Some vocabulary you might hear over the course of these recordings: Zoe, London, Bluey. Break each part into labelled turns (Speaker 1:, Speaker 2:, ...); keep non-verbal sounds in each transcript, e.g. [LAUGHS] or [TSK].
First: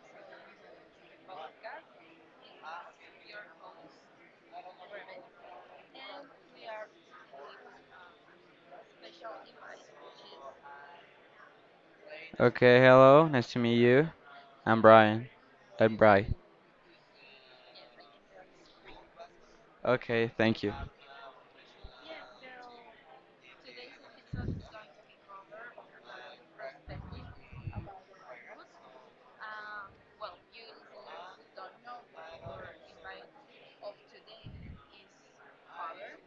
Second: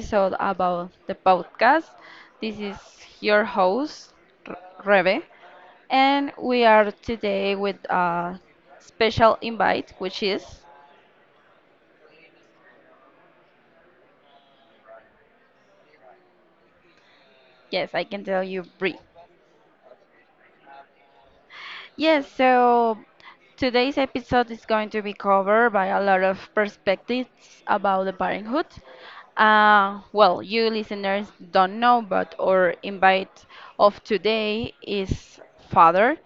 Speaker 1: episode about the podcast. This is your host, R- Rebe, and we are today with a special invite, which is,
Speaker 2: Okay, hello. Nice to meet you. I'm Brian. I'm Bry.
Speaker 1: yes, I can tell you, Brie.
Speaker 2: Okay, thank you.
Speaker 1: Yes, so today's episode is going to be covered by a lot of perspectives about the parenthood. Well, you listeners don't know, but our invite of today is father.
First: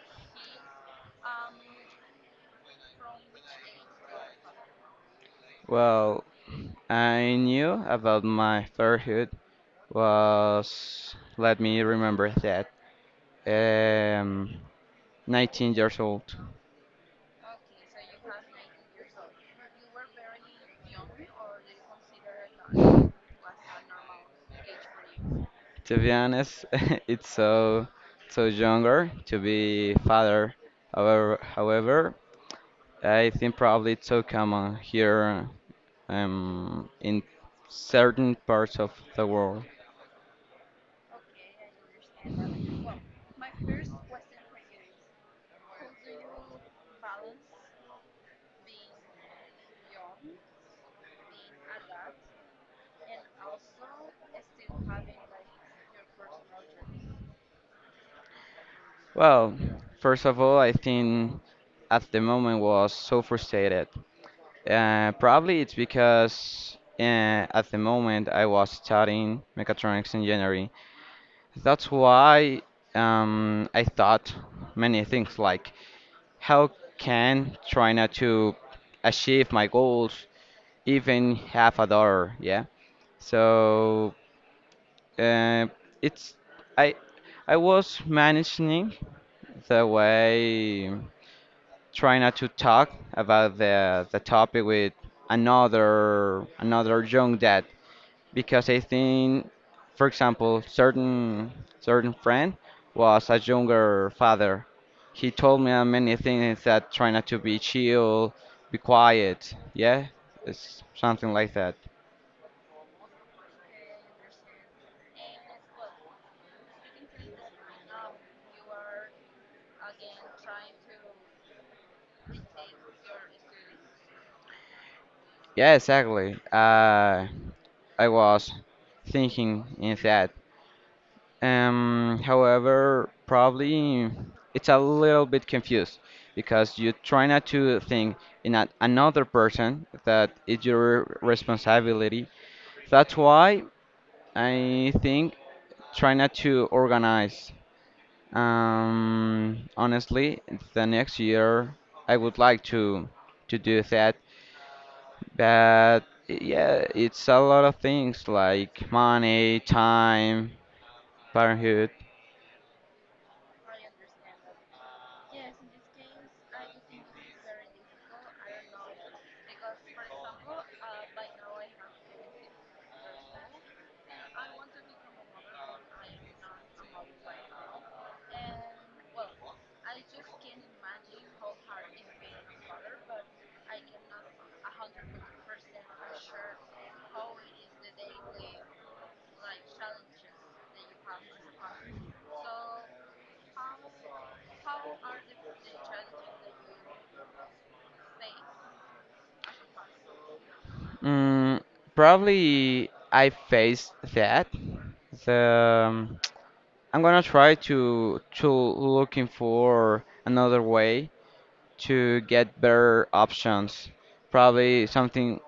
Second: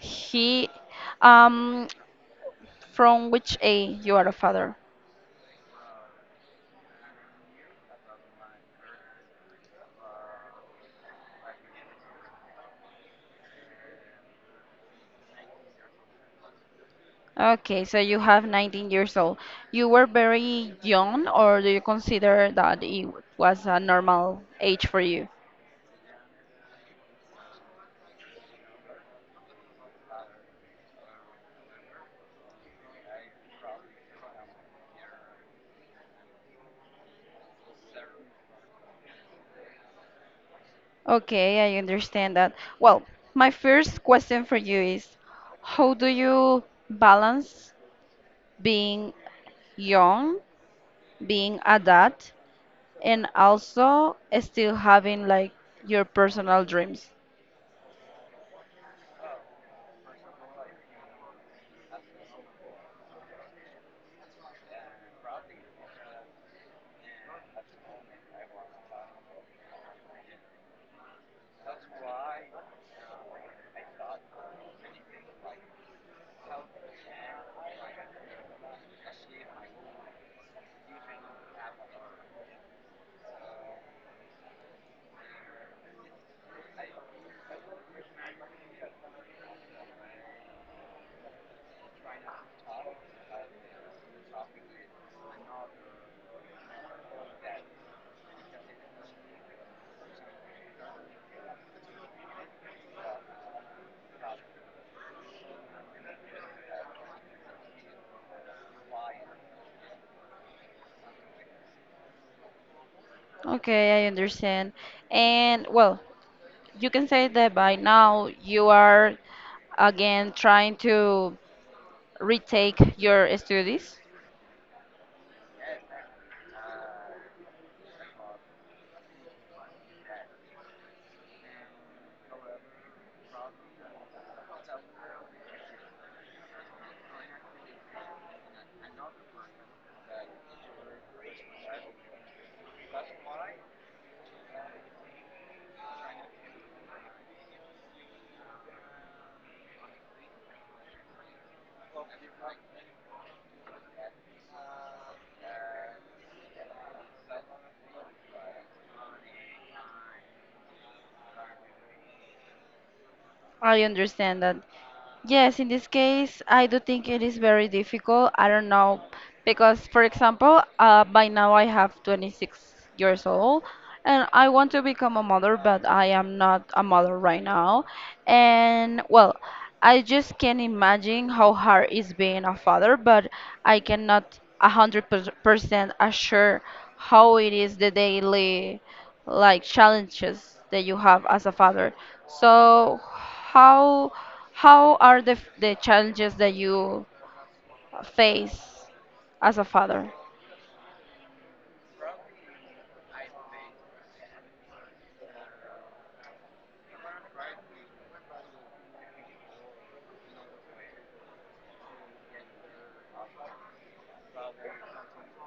Speaker 1: He, um, from which age you are a father?
Speaker 2: Well, I knew about my third was, let me remember that, um, 19 years old.
Speaker 1: Okay, so you have 19 years old. You were very young, or do you consider that it was a normal age for you?
Speaker 2: To be honest, [LAUGHS] it's so younger to be father. However, I think probably it's so common here in certain parts of the world.
Speaker 1: Okay, I understand that. Well, my first question for you is how do you balance being young, being adult, and also still having like your personal dreams?
Speaker 2: Well, first of all, I think at the moment was so frustrated. Probably it's because at the moment I was studying mechatronics engineering. That's why I thought many things like how can try not to achieve my goals even half a dollar, yeah. So uh, it's I I was managing the way. Try not to talk about the topic with another young dad because I think, for example, certain friend was a younger father. He told me many things that try not to be chill, be quiet. Yeah, it's something like that.
Speaker 1: Okay, I understand. And well, you can say that by now you are again trying to retake your studies.
Speaker 2: Yeah, exactly. I was thinking in that. However, probably it's a little bit confused because you try not to think in a, another person that is your responsibility. That's why I think try not to organize. Honestly, the next year I would like to do that, but yeah, it's a lot of things like money, time, parenthood.
Speaker 1: I understand that. Yes, in this case, I do think it is very difficult. I don't know because, for example, by now I have 26 years old and I want to become a mother, but I am not a mother right now. And well, I just can't imagine how hard it's being a father, but I cannot a 100% assure how it is the daily like challenges that you have as a father. So how are the challenges that you face as a father?
Speaker 2: Mm, probably I faced that. The, um, [TSK] I'm gonna try to looking for another way to get better options. Probably something,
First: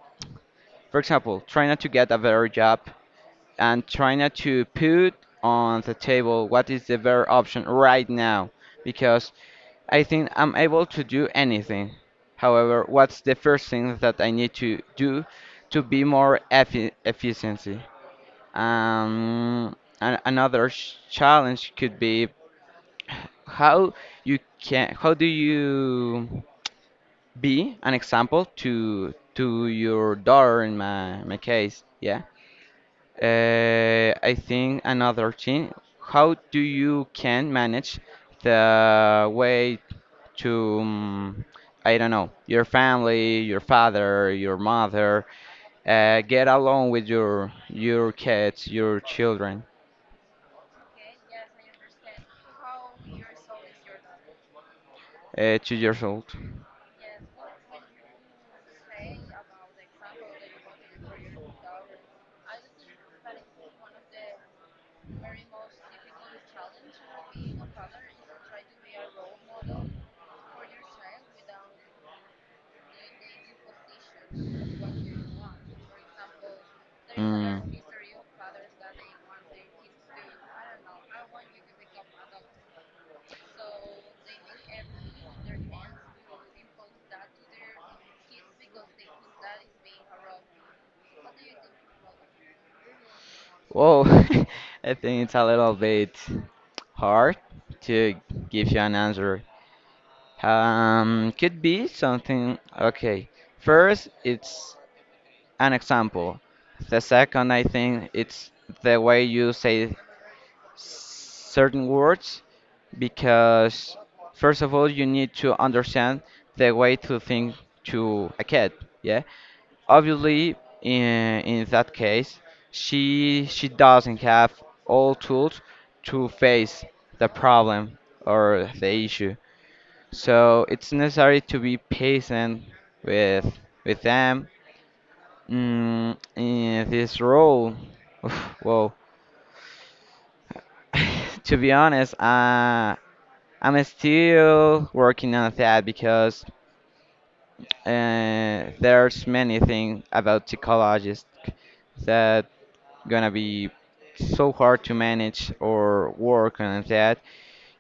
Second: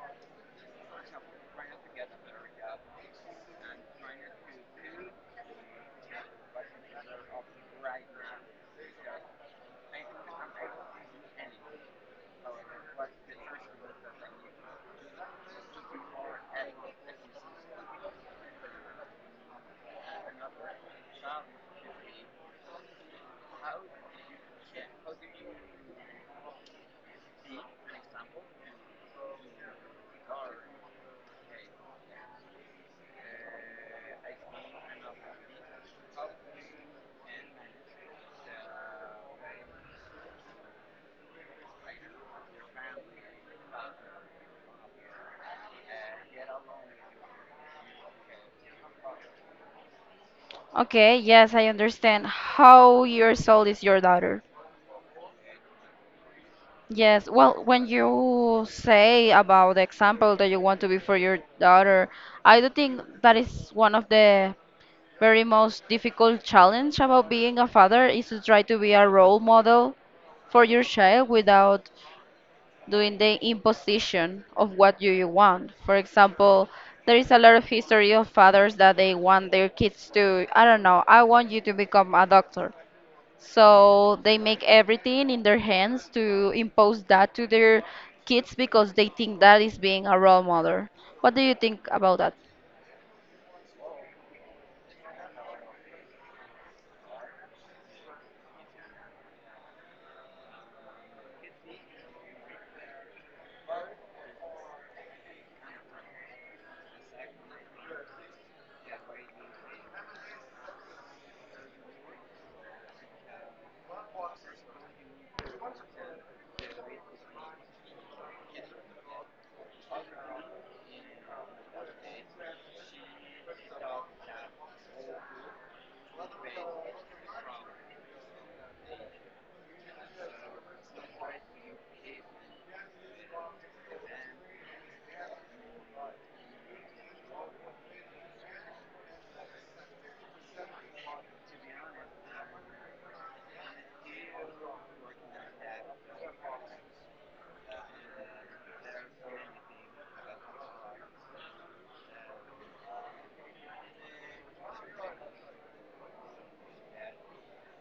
Speaker 2: for example, try not to get a better job and try not to put on the table what is the better option right now, because I think I'm able to do anything. However, what's the first thing that I need to do to be more efficient? Um, another challenge could be how you can how do you be an example to your daughter in my case? Yeah. I think another thing, how do you can manage the way to, I don't know, your family, your father, your mother, get along with your kids, your children,
Speaker 1: Okay, yes, I understand how your soul is your daughter.
Speaker 2: 2 years old.
Speaker 1: Yes, well, when you say about the example that you want to be for your daughter, I do think that is one of the very most difficult challenge about being a father is to try to be a role model for your child without doing the imposition of what you want. For example, there is a lot of
Speaker 2: Mm.
Speaker 1: history of fathers that they want their kids to, I don't know, I want you to become a doctor. So they make everything in their hands to impose that to their kids because they think that is being a role model. What do you think about that?
Speaker 2: Whoa, [LAUGHS] I think it's a little bit hard to give you an answer. Could be something. Okay. First, it's an example. The second, I think it's the way you say certain words because, first of all, you need to understand the way to think to a cat. Yeah. Obviously, in that case, she doesn't have all tools to face the problem or the issue. So it's necessary to be patient with with them mm, in this role. Oof, whoa. [LAUGHS] To be honest, I'm still working on that because there's many things about psychologists that gonna be so hard to manage or work on that.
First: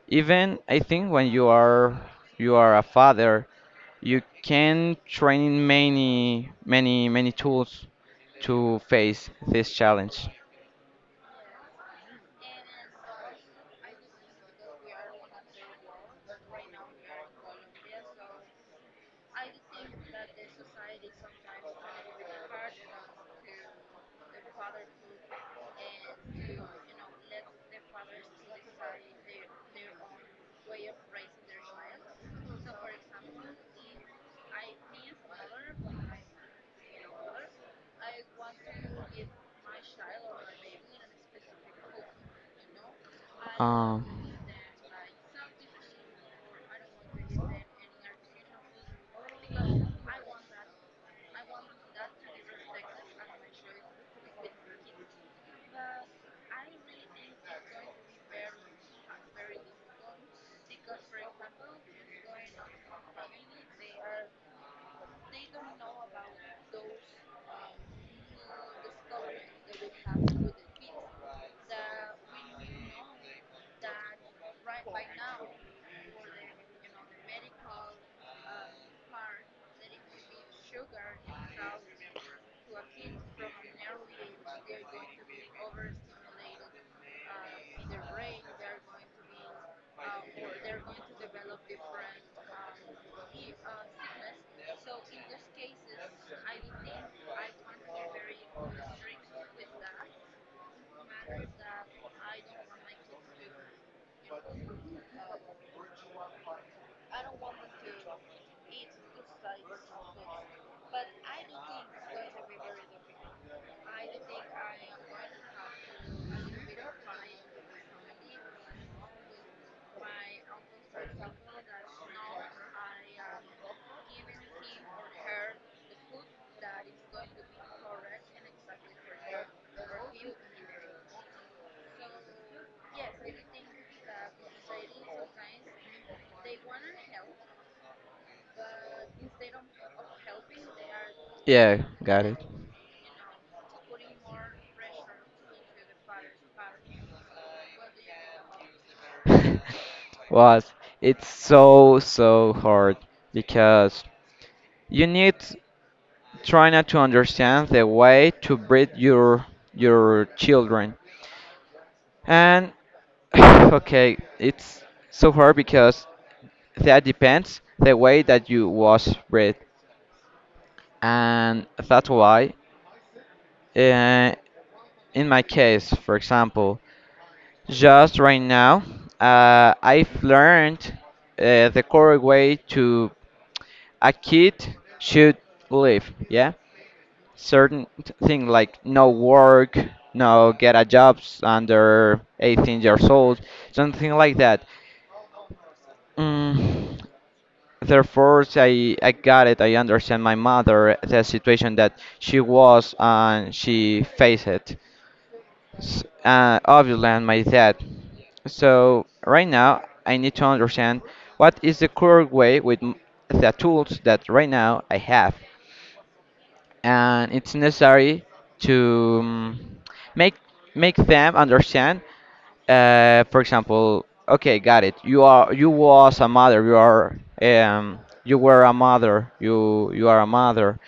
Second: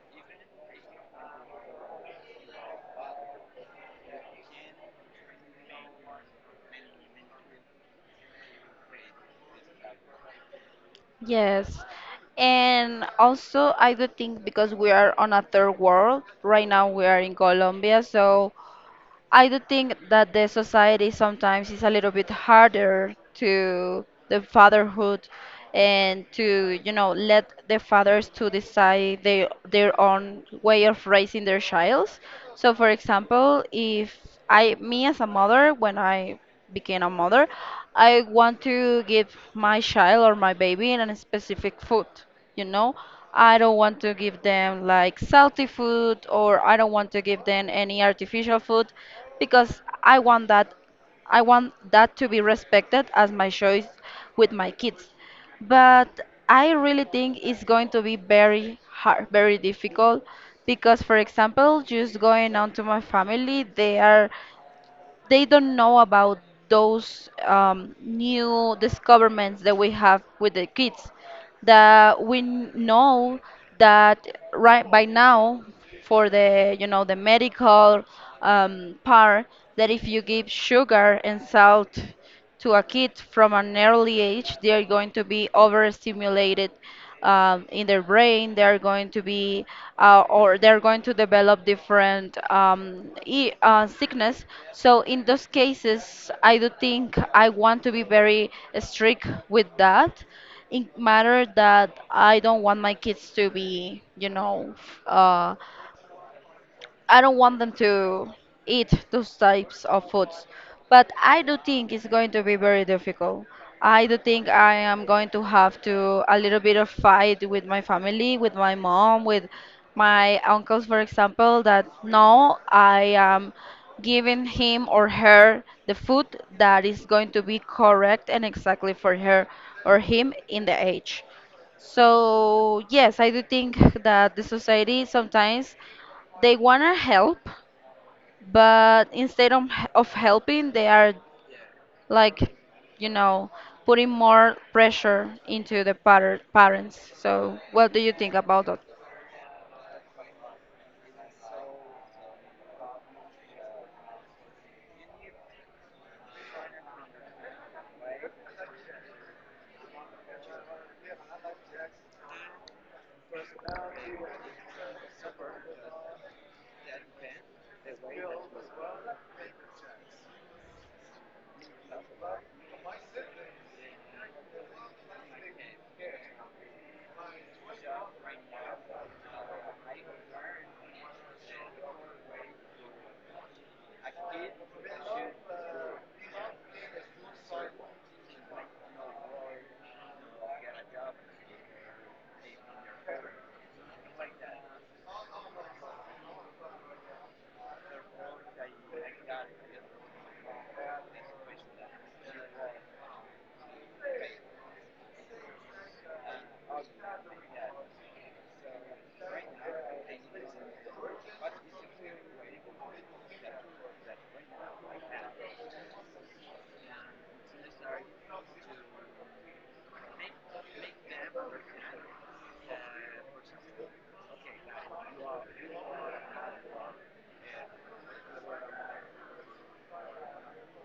Speaker 2: Even I think when you are a father you can train many, many, many tools to face this challenge.
Speaker 1: Yes. And also, I do think because we are on a third world, right now we are in Colombia, so I do think that the society sometimes is a little bit harder to the fatherhood and to, you know, let the fathers to decide their own way of raising their childs. So for example, if I me as a mother, when I became a mother, I want to give my child or my baby in a specific food, you know, I don't want
Speaker 2: Um,
Speaker 1: to give them like salty food or I don't want to give them any artificial food because I want that I want that to be respected as my choice with my kids, but I really think it's going to be very hard, very difficult because for example just going on to my family they are they don't know about those new discoveries that we have with the kids. That we know that right by now, for the you know the medical part, that if you give sugar and salt to a kid from an early age, they are going to be overstimulated in their brain. They are going to be, or they are going to develop different sickness. So in those cases, I do think I want to be very strict with that. In matter that I don't want my kids to be, you know, I don't want them to eat those types of foods. But I do think it's going to be very difficult. I do think I am going to have to a little bit of fight with my family, with my mom, with my uncles, for example, that no, I am giving him or her the food that is going to be correct and exactly for her or him in the age. So, yes, I do think that the society sometimes they want to help, but instead of helping, they are
Speaker 2: yeah, got it.
Speaker 1: like, you know, putting more pressure into the parents. So, what do you think about that?
Speaker 2: [LAUGHS] Was it's so hard because you need try not to understand the way to breed your children and [SIGHS] okay it's so hard because that depends the way that you was bred and that's why uh, in my case for example just right now I've learned the correct way to a kid should live, yeah, certain thing like no work, no get a job under 18 years old, something like that. Mm, therefore, I got it. I understand my mother, the situation that she was and she faced it. Obviously, and my dad. So right now, I need to understand what is the correct way with the tools that right now I have. And it's necessary to make make them understand. For example, okay, got it. You are you was a mother. You are you were a mother. You are a mother.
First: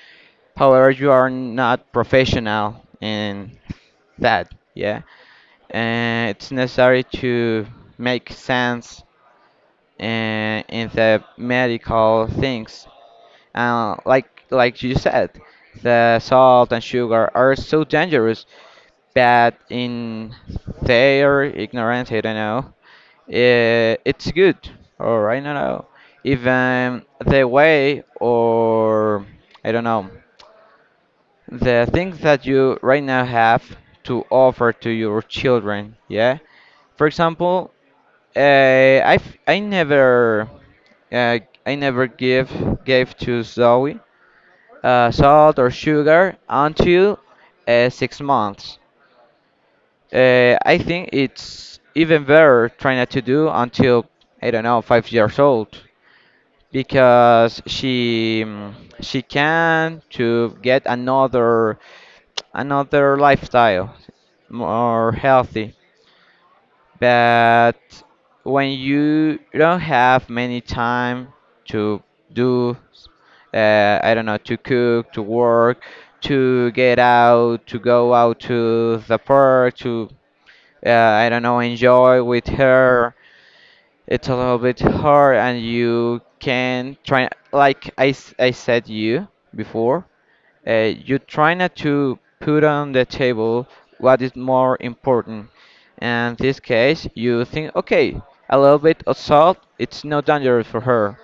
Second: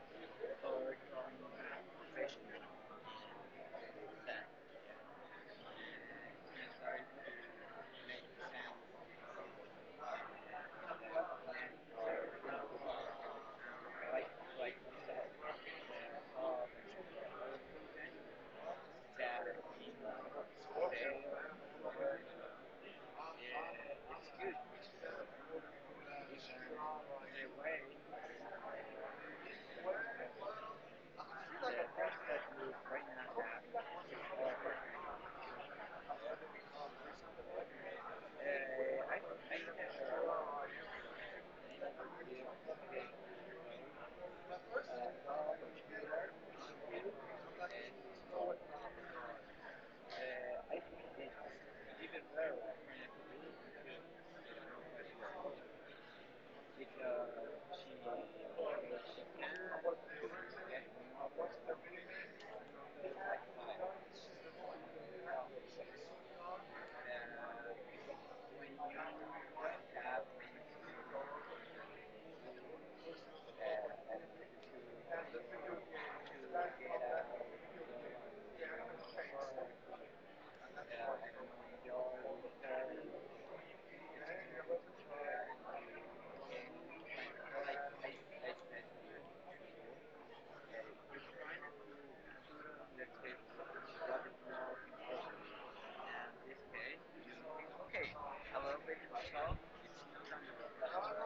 Speaker 2: However, you are not professional in that. Yeah, and it's necessary to make sense in the medical things like you said, the salt and sugar are so dangerous, but in their ignorance, I don't know, eh, it's good, or I don't know. Even the way, or I don't know, the things that you right now have to offer to your children, yeah. For example, uh, I I never uh, I never give gave to Zoe salt or sugar until 6 months. I think it's even better trying not to do until I don't know 5 years old because she mm, she can to get another lifestyle more healthy. But when you don't have many time to do I don't know, to cook, to work, to get out, to go out to the park, to, I don't know, enjoy with her. It's a little bit hard, and you can try, I said you before, you try not to put on the table what is more important. And this case, you think, okay, a little bit of salt, it's not dangerous for her.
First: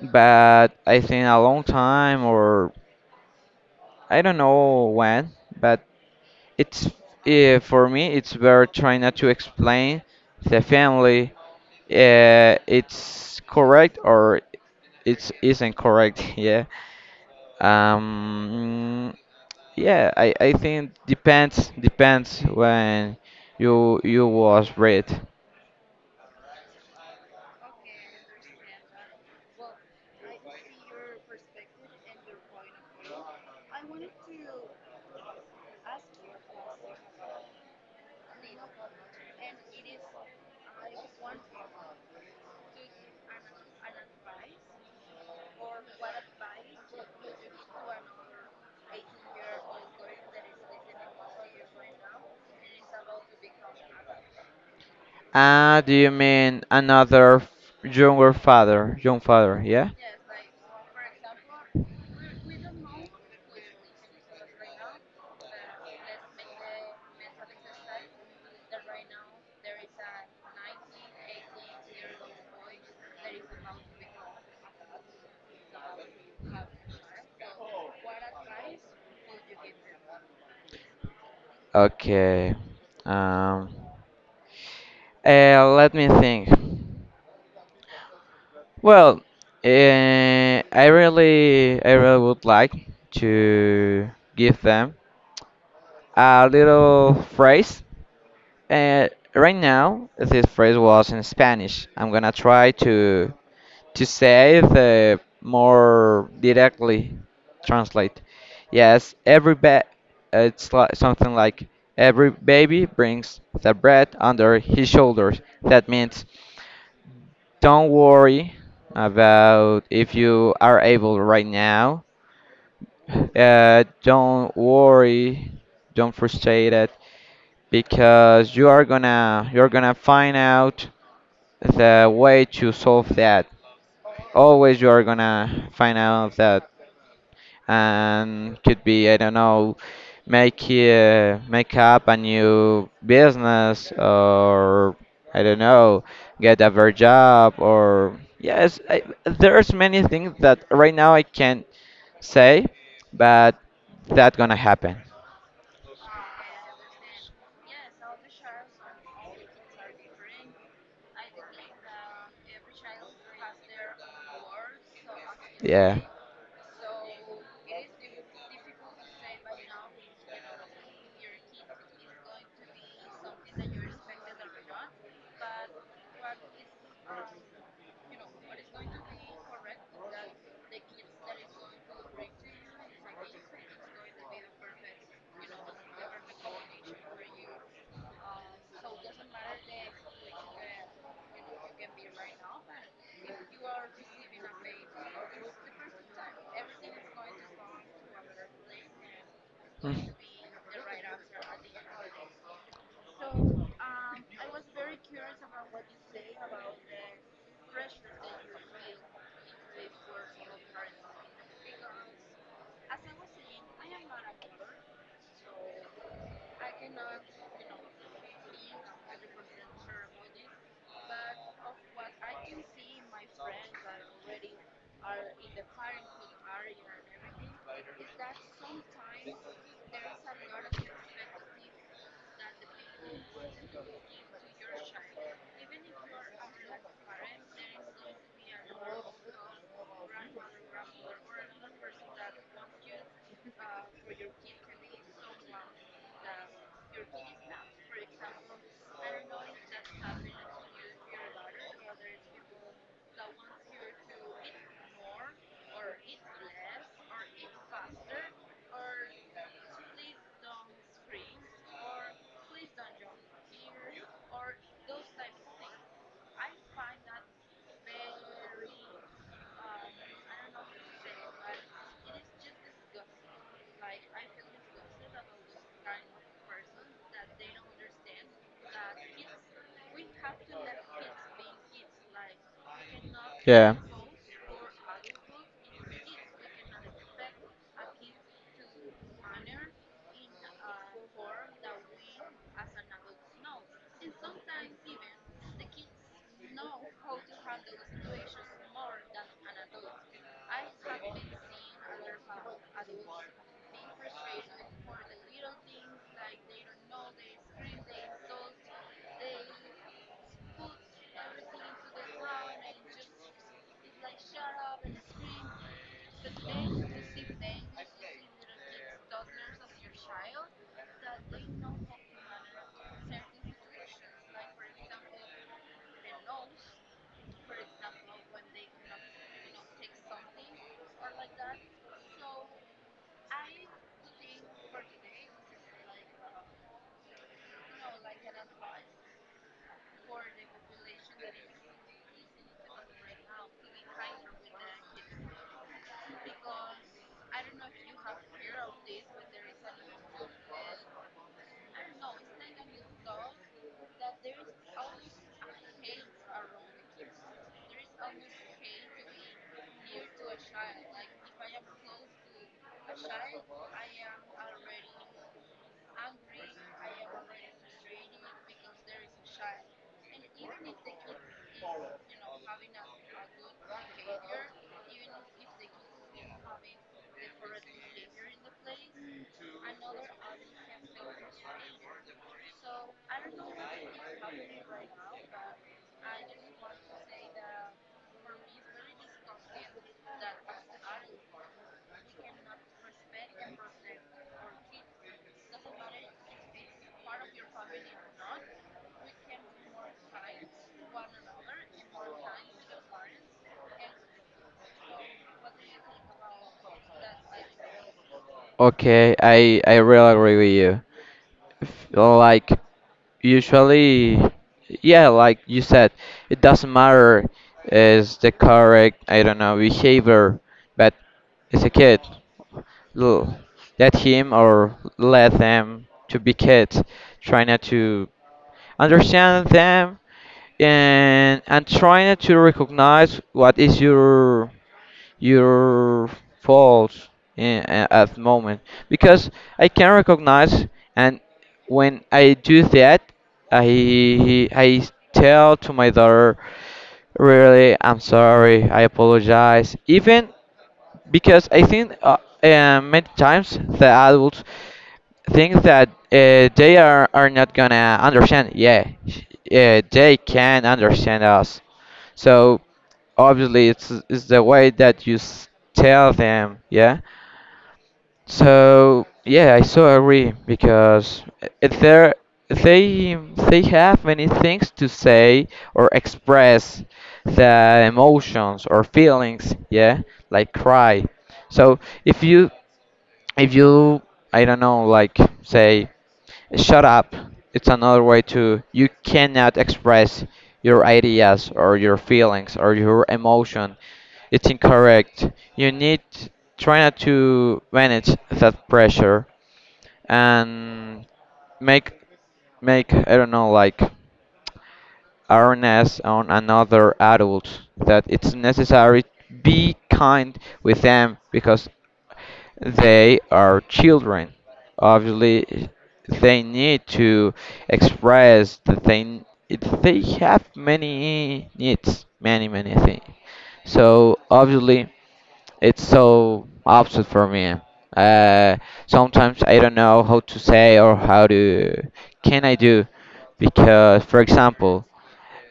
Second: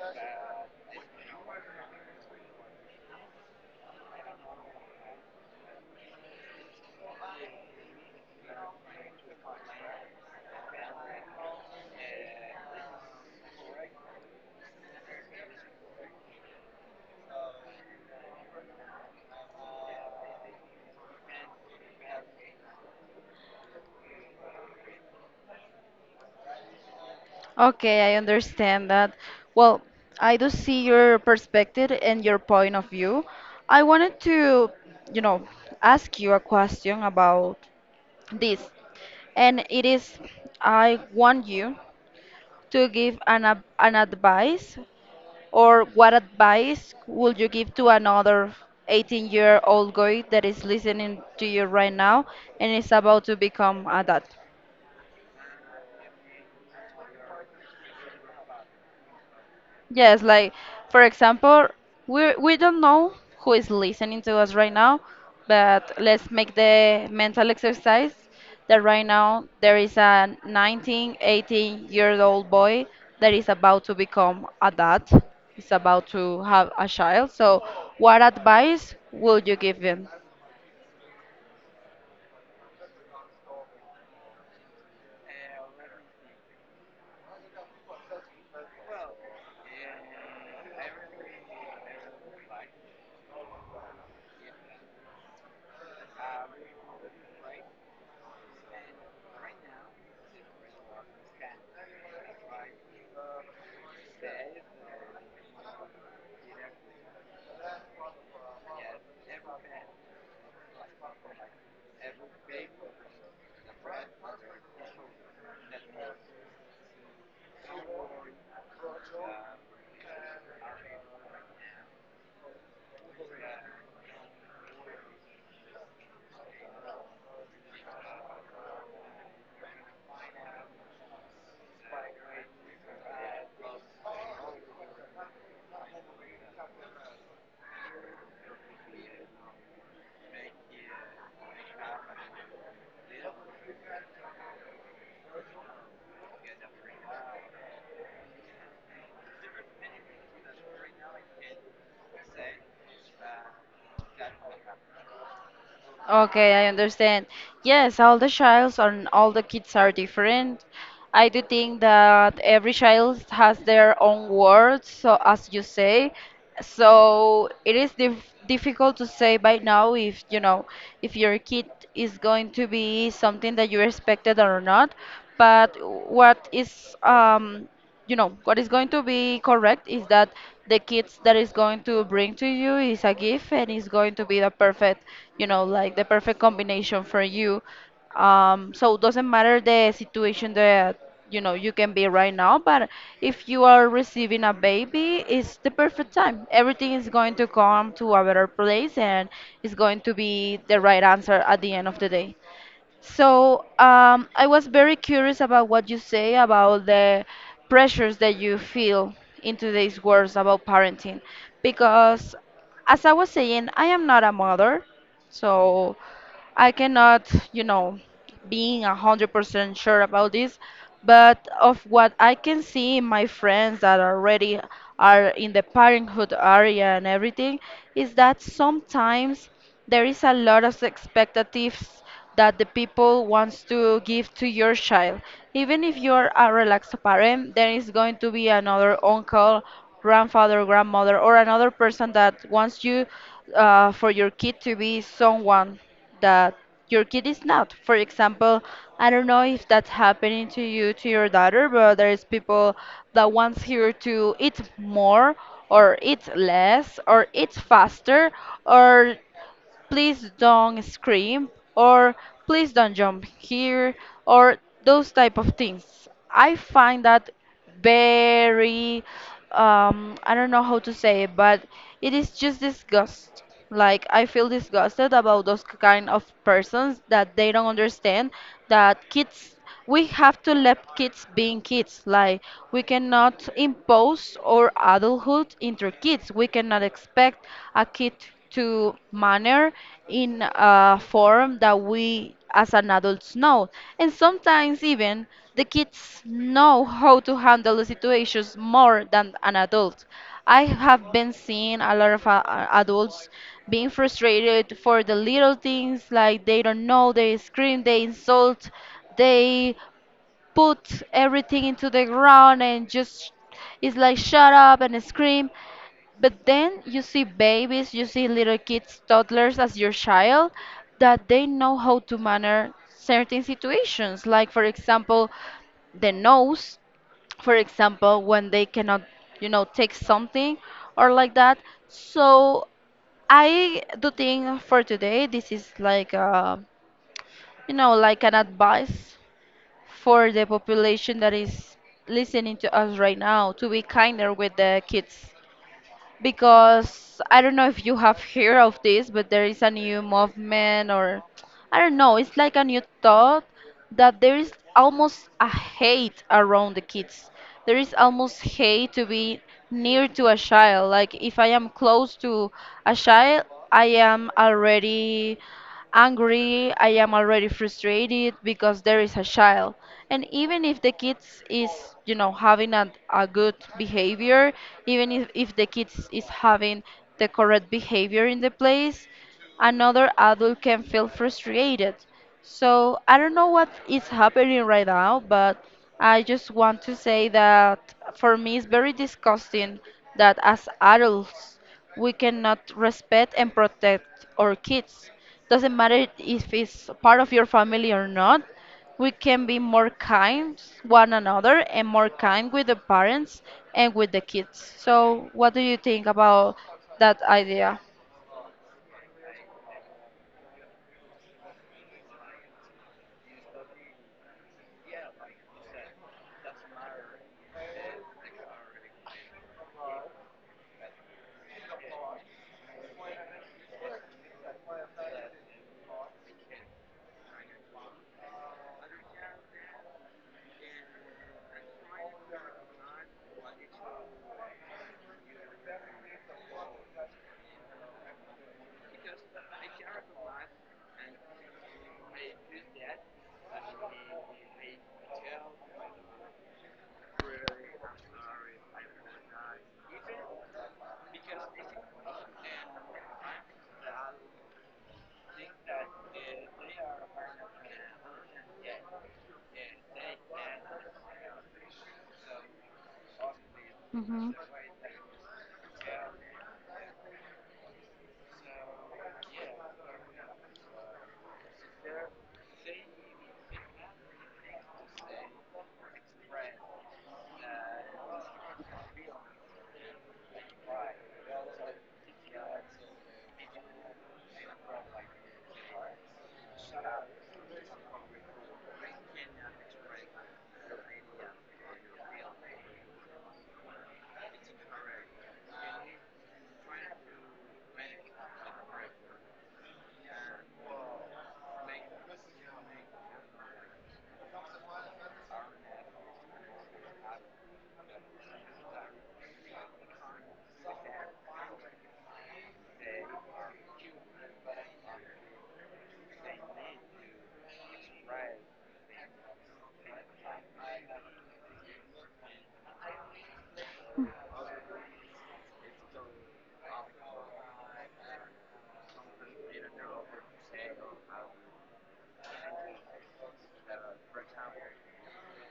Speaker 2: But I think a long time or I don't know when, but it's for me it's better trying not to explain the family. It's correct or it's isn't correct. [LAUGHS] Yeah. Um. Yeah. I think depends when you was read.
Speaker 1: Okay, I understand that. Well, I do see your perspective and your point of view. I wanted to, you know, ask you a question about this. And it is, I want you to give an advice. Or what advice would you give to another 18-year-old guy that is listening to you right now and is about to become a dad?
Speaker 2: Ah, do you mean another younger father? Young father. Yeah.
Speaker 1: Yes, like for example, we don't know who is listening to us right now, but let's make the mental exercise that right now there is a 19, 18-year-old boy that is about to become a dad, is about to have a child. So, what advice would you give him?
Speaker 2: Okay. Um. Let me think. Well, I really would like to give them a little phrase. Uh, right now, this phrase was in Spanish. I'm gonna try to say the more directly translate. Yes, it's like something like every baby brings the bread under his shoulders. That means don't worry about if you are able right now. Don't worry, don't frustrate it because you're gonna find out the way to solve that. Always you are gonna find out that and could be I don't know make make up a new business or I don't know get a very job or yes there's many things that right now I can't say but that gonna happen,
Speaker 1: Okay, I understand. Yes, all the childs and all the kids are different. I do think that every child has their own words, so as you
Speaker 2: yeah.
Speaker 1: say, so it is difficult to say by now if you know if your kid is going to be something that you expected or not. But what is you know what is going to be correct is that the kids that is going to bring to you is a gift and is going to be the perfect, you know, like the perfect combination for you. So it doesn't matter the situation that you know you can be right now, but if you are receiving a baby it's the perfect time, everything is going to come to a better place and it's going
Speaker 2: Mm.
Speaker 1: to be the right answer at the end of the day. So I was very curious about what you say about the pressures that you feel in today's words about parenting, because as I was saying, I am not a mother, so. I cannot, you know, being 100% sure about this, but of what I can see in my friends that already are in the parenthood area and everything, is that sometimes there is a lot of expectations that the people wants to give to your child. Even if you're
Speaker 2: Parents, there
Speaker 1: a
Speaker 2: is no need to be
Speaker 1: relaxed
Speaker 2: a grandfather
Speaker 1: parent, there is going to be another uncle,
Speaker 2: or grandmother
Speaker 1: grandfather, grandmother,
Speaker 2: or
Speaker 1: or another
Speaker 2: another person
Speaker 1: person
Speaker 2: that
Speaker 1: that
Speaker 2: wants
Speaker 1: wants
Speaker 2: you
Speaker 1: you for
Speaker 2: for
Speaker 1: your
Speaker 2: your kid
Speaker 1: kid
Speaker 2: to
Speaker 1: to
Speaker 2: be
Speaker 1: be
Speaker 2: so loud
Speaker 1: someone
Speaker 2: that
Speaker 1: that
Speaker 2: your
Speaker 1: your kid
Speaker 2: kid is
Speaker 1: is
Speaker 2: loud.
Speaker 1: not. For
Speaker 2: For example,
Speaker 1: example,
Speaker 2: I
Speaker 1: I don't
Speaker 2: don't
Speaker 1: know
Speaker 2: know if
Speaker 1: if that's
Speaker 2: that's happening to
Speaker 1: happening
Speaker 2: you
Speaker 1: to you, to
Speaker 2: with your
Speaker 1: your
Speaker 2: daughter,
Speaker 1: daughter, but
Speaker 2: but there are
Speaker 1: there's
Speaker 2: people
Speaker 1: people
Speaker 2: that
Speaker 1: that wants
Speaker 2: wants you
Speaker 1: her to
Speaker 2: to
Speaker 1: eat
Speaker 2: eat more
Speaker 1: more
Speaker 2: or
Speaker 1: or
Speaker 2: eat
Speaker 1: eat
Speaker 2: less
Speaker 1: less
Speaker 2: or
Speaker 1: or
Speaker 2: eat
Speaker 1: eat
Speaker 2: faster
Speaker 1: faster
Speaker 2: or
Speaker 1: or
Speaker 2: please
Speaker 1: please
Speaker 2: don't
Speaker 1: don't
Speaker 2: scream
Speaker 1: scream
Speaker 2: or
Speaker 1: or
Speaker 2: please
Speaker 1: please don't
Speaker 2: don't jump.
Speaker 1: jump here or those type of things. I find that very I don't know how to say it, but it is just disgust. Like I feel disgusted about those kind of persons that they don't understand that kids we have to let kids being kids. Like we cannot impose our adulthood into kids. We cannot expect a kid to manner in a form that we as an adults know. And sometimes even the kids know how to handle the situations more than an adult. I have been seeing a lot of adults being frustrated for the little things like they don't know, they scream, they insult, they put everything into the ground and just it's like shut up and scream, but then you see babies, you see little kids, toddlers, as your child, that they know how to manage certain situations like for example the nose, for example when they cannot you know take something or like that. So I do think for today this is like a, you know, like an advice for the population that is listening to us right now to be kinder with the kids, because I don't know if you have heard of this, but there is a new movement, or I don't know, it's like a new thought that there is almost a hate around the kids. There is almost hate to be near to a child. Like if I am close to a child, I am already angry, I am already frustrated because there is a child. And even if the kids is, you know, having a good behavior, even if the kids is having the correct behavior in the place, another adult can feel frustrated. So I don't know what is happening right now, but I just want to say that for me it's very disgusting that as adults we cannot respect and protect our kids. Doesn't matter if it's part of your family or not. We can be more kind one another and more kind with the parents and with the kids. So, what do you think about that idea?
Speaker 2: Okay, I really agree with you. Like usually, yeah, like you said, it doesn't matter is the correct I don't know behavior, but it's a kid. L- Let him or let them to be kids, try not to understand them and try not to recognize what is your faults at the moment because I can recognize and when I do that I tell to my daughter really I'm sorry I apologize even because I think many times the adults things that are not gonna understand. Yeah, they can understand us. So obviously, it's
Speaker 1: hmm
Speaker 2: the way that you tell them. Yeah. So yeah, I so agree because they they have many things to say or express the emotions or feelings. Yeah, like cry. So if you if you I don't know like say shut up. It's another way to you cannot express your ideas or your feelings or your emotion. It's incorrect. You need try not to manage that pressure and make make I don't know like awareness on another adult that it's necessary be kind with them because they are children. Obviously, they need to express the thing. They have many needs, many, many things. So obviously, it's so opposite for me. Uh, Sometimes I don't know how to say or how to can I do because, for example,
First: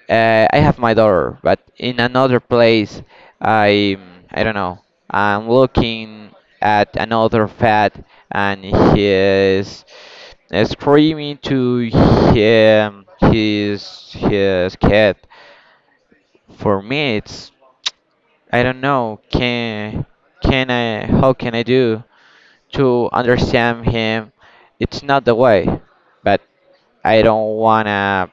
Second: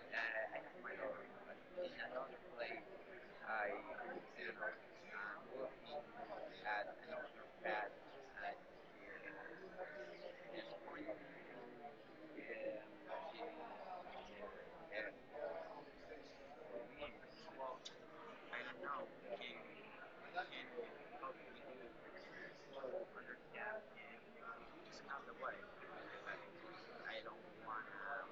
Speaker 2: I have my daughter, but in another place, I I don't know. I'm looking at another fat, and he is screaming to him his cat. For me, it's I don't know. Can I? How can I do to understand him? It's not the way, but I don't wanna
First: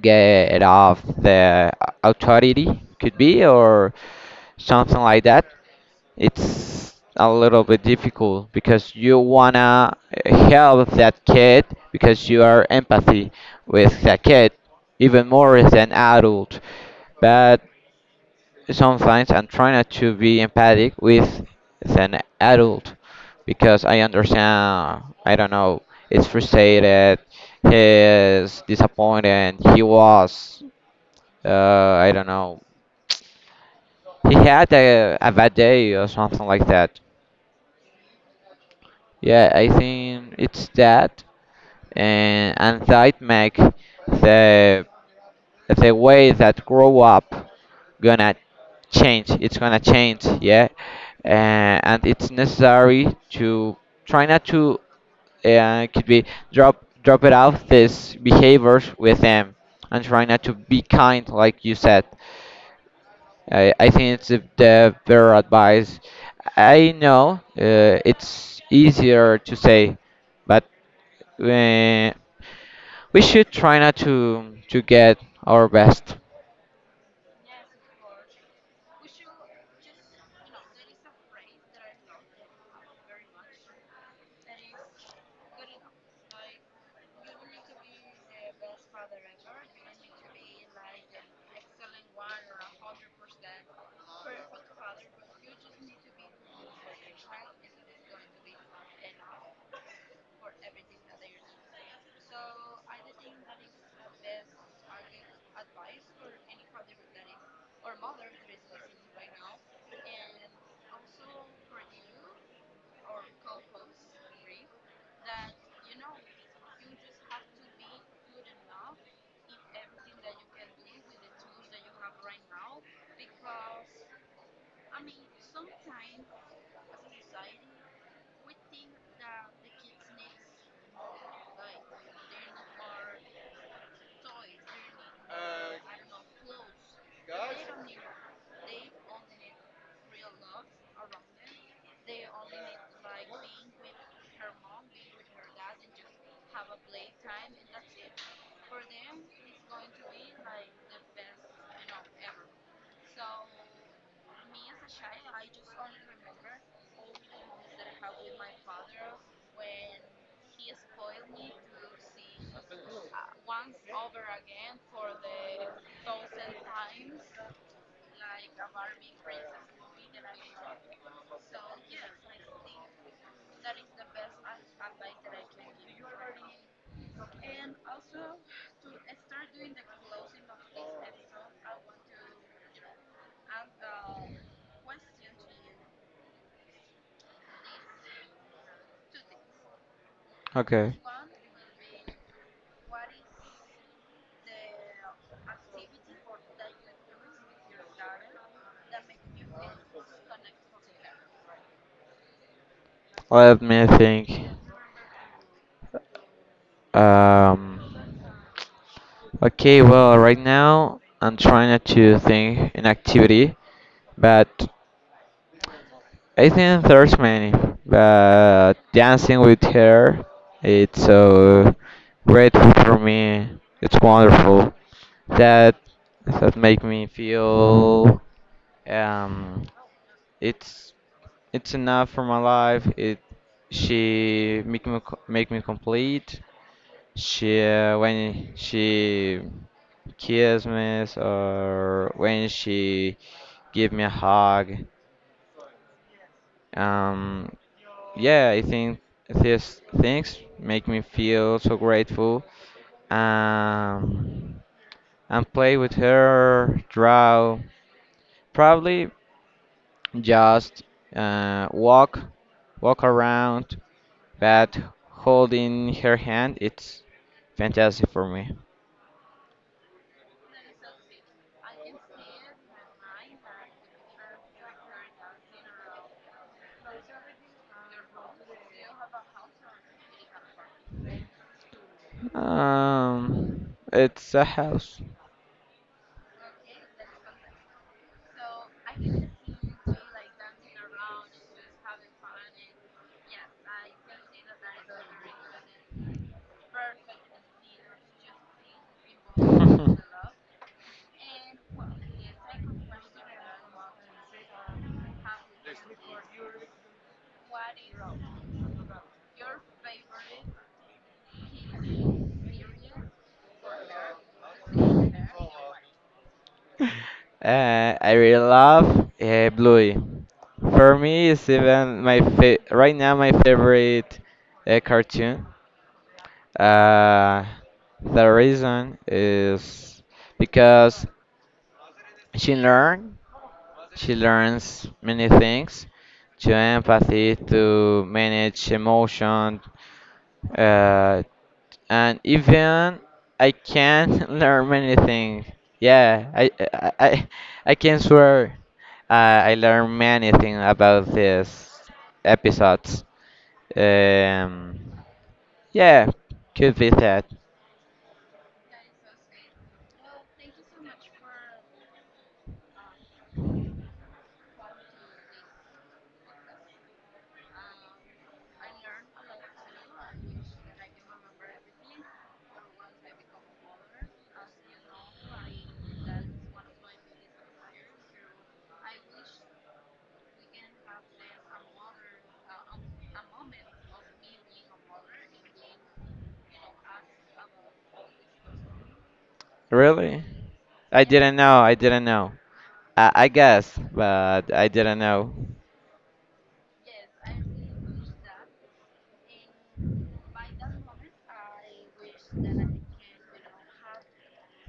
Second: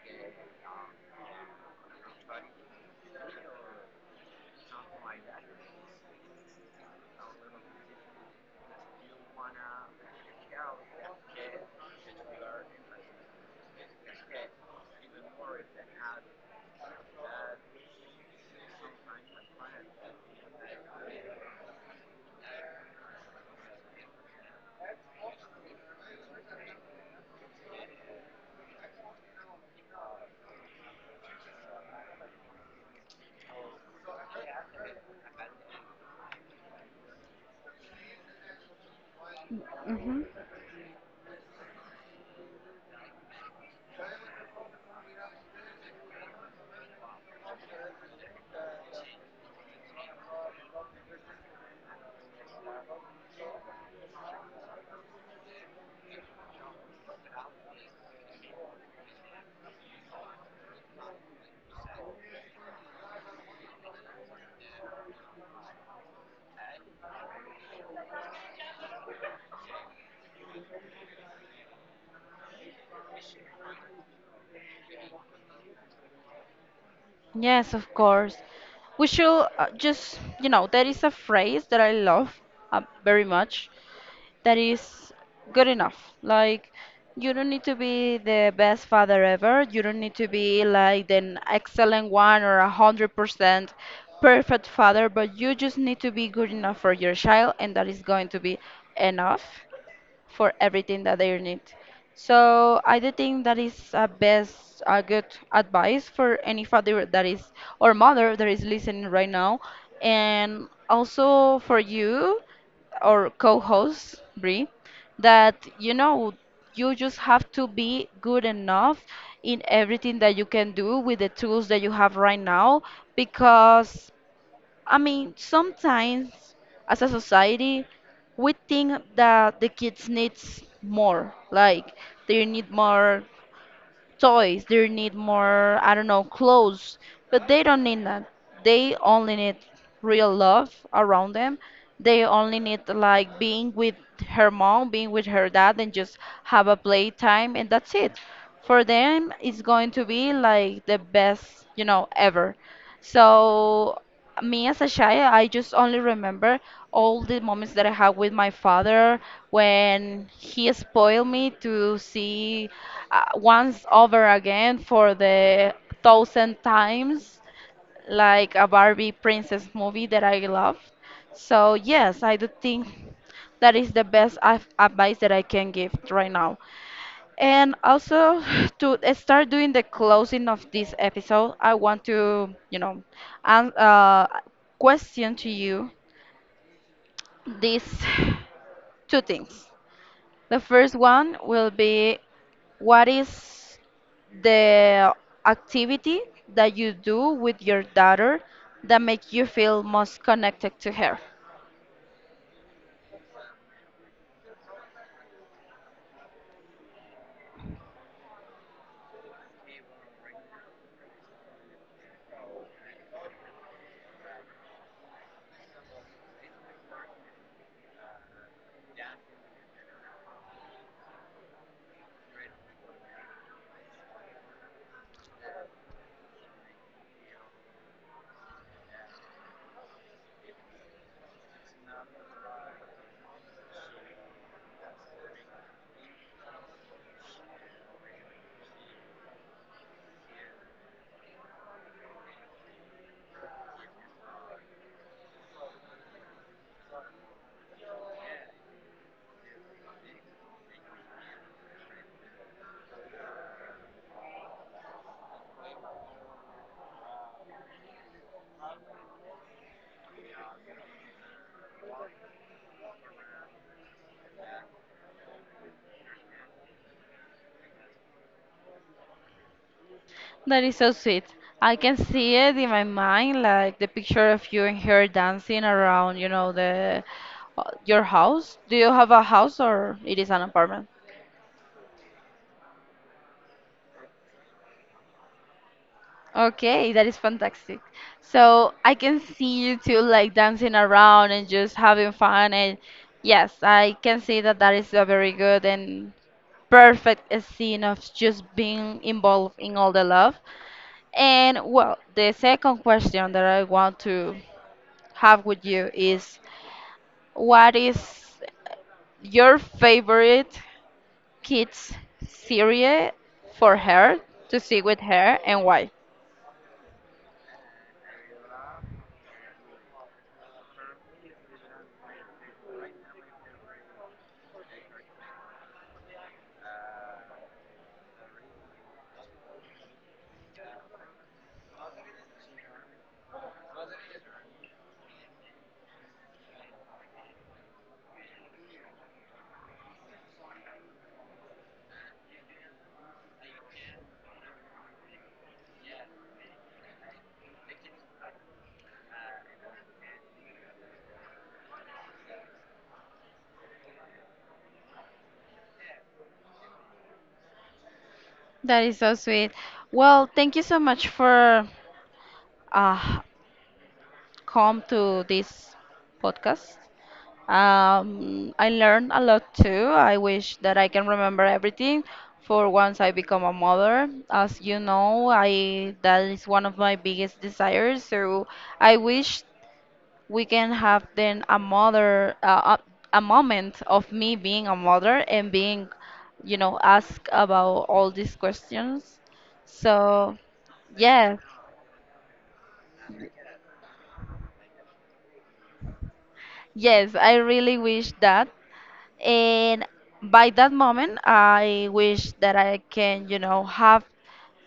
Speaker 2: get off the authority could be or something like that. It's a little bit difficult because you wanna help that kid because you are empathy with that kid even more than adult, but sometimes I'm trying not to be empathic with an adult because I understand I don't know it's frustrated he's disappointed he was uh, I don't know. He had a bad day or something like that. Yeah, I
Speaker 1: hmm
Speaker 2: think it's that, and that make the the way that grow up gonna change. It's gonna change. Yeah, and it's necessary to try not to could be drop it out these behaviors with them and try not to be kind like you said. I think it's the better advice. I know it's easier to say, but uh, we should try not to get our best.
Speaker 1: Yes, of course. We should just, you know, there is a phrase that I love very much. That is good enough. Like, you don't need to be the best father ever. You don't need to be like an excellent one or 100% perfect father, but you just need to be good enough for your child, and that is going to be enough for everything that they need. So I do think that is a good advice for any father that is or mother that is listening right now, and also for you or co-host Brie, that you know you just have to be good enough in everything that you can do with the tools that you have right now because I mean, sometimes as a society, we think that the kids needs more. Like they need more toys, they need more, I don't know, clothes, but they don't need that. They only need real love around them. They only need like being with her mom, being with her dad, and just have a playtime, and that's it. For them, it's going to be like the best ever. So me as a child, I just only remember all the moments that I had with my father when he spoiled me to see once over again for the thousand times, like a Barbie princess movie that I love. So yes, I do think that is the best advice that I can give right now. And also [SIGHS] to start doing the closing of this episode, I want to an question to you these [SIGHS] two things. The
Speaker 2: Okay,
Speaker 1: first one will be what is the activity that you do with your daughter that make you feel most connected to her?
Speaker 2: let me think. Um, okay, well, right now I'm trying not to think an activity, but I think there's many, but dancing with her, it's so grateful for me. It's wonderful. That that make me feel um it's it's enough for my life. It she make me co- make me complete. She when she kiss me or when she give me a hug. Um, yeah, I think these things make me feel so grateful. Um, and play with her, draw, probably just walk, walk around, but holding her hand, it's fantastic for me.
Speaker 1: That is so sweet. I can see it in my mind, like the picture of you and her dancing around, you know, the your house. Do you have a house or it is an apartment?
Speaker 2: It's a house.
Speaker 1: Okay, that is fantastic. So I can see you two like dancing around and just having fun. And yes, I can see that that is a very good and perfect scene of just being involved in all the love.
Speaker 2: [LAUGHS]
Speaker 1: And well, the second question that I want to have with you is what is your favorite kids series for her to see with her and why?
Speaker 2: I really love Bluey. For me, it's even my right now my favorite cartoon. Uh, the reason is because she learn, she learns many things, to empathy, to manage emotion. Uh, and even I can [LAUGHS] learn many things. Yeah, I can swear I learned many things about these episodes. Um, yeah, could be that.
Speaker 1: That is so sweet. Well, thank you so much for uh, come to this podcast. I learned a lot too. I wish that I can remember everything for once I become a mother. As you know, I that is one of my biggest desires. So I wish we can have then a mother a moment of me being a mother and being asked about all these questions
Speaker 2: Really?
Speaker 1: so
Speaker 2: I didn't
Speaker 1: yes,
Speaker 2: know. I didn't know. I guess, but I didn't know.
Speaker 1: yes, I really wish that. And by that moment, I wish that I can have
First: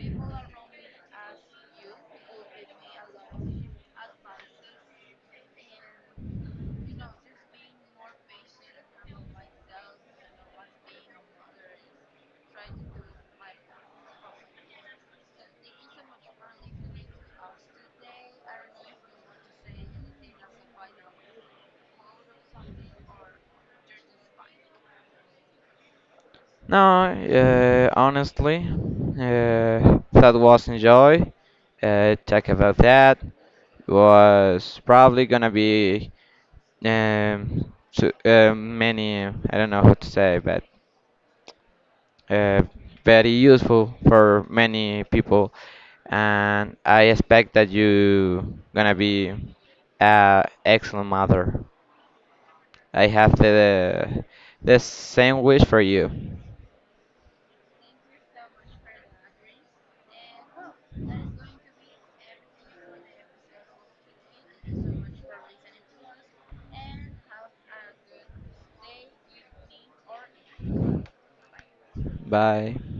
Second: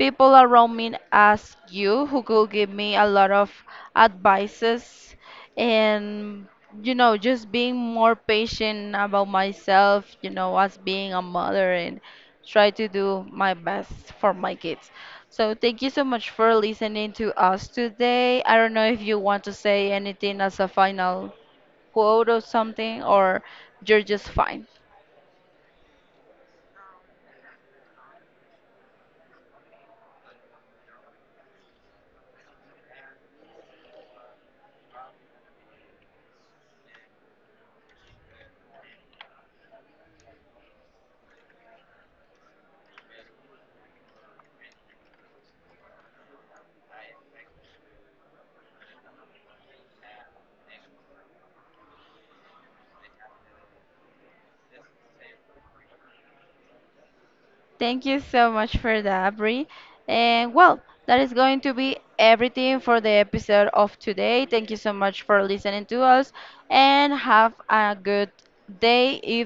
Speaker 1: people around me as you who could give me a lot of advices and just being more patient about myself, as being a mother and try to do my best for my kids. So thank you so much for listening to us today. I don't know if you want to say anything as a final quote or something, or you're just fine.
Speaker 2: No, honestly, that was enjoy. Talk about that was probably gonna be many I don't know how to say, but uh, very useful for many people. And I expect that you gonna be a excellent mother. I have the same wish for you.
Speaker 1: Thank you so much for that, Bri. And well, that is going to be everything for the episode of today. Thank you so much for listening to us and have a good day if
Speaker 2: Bye.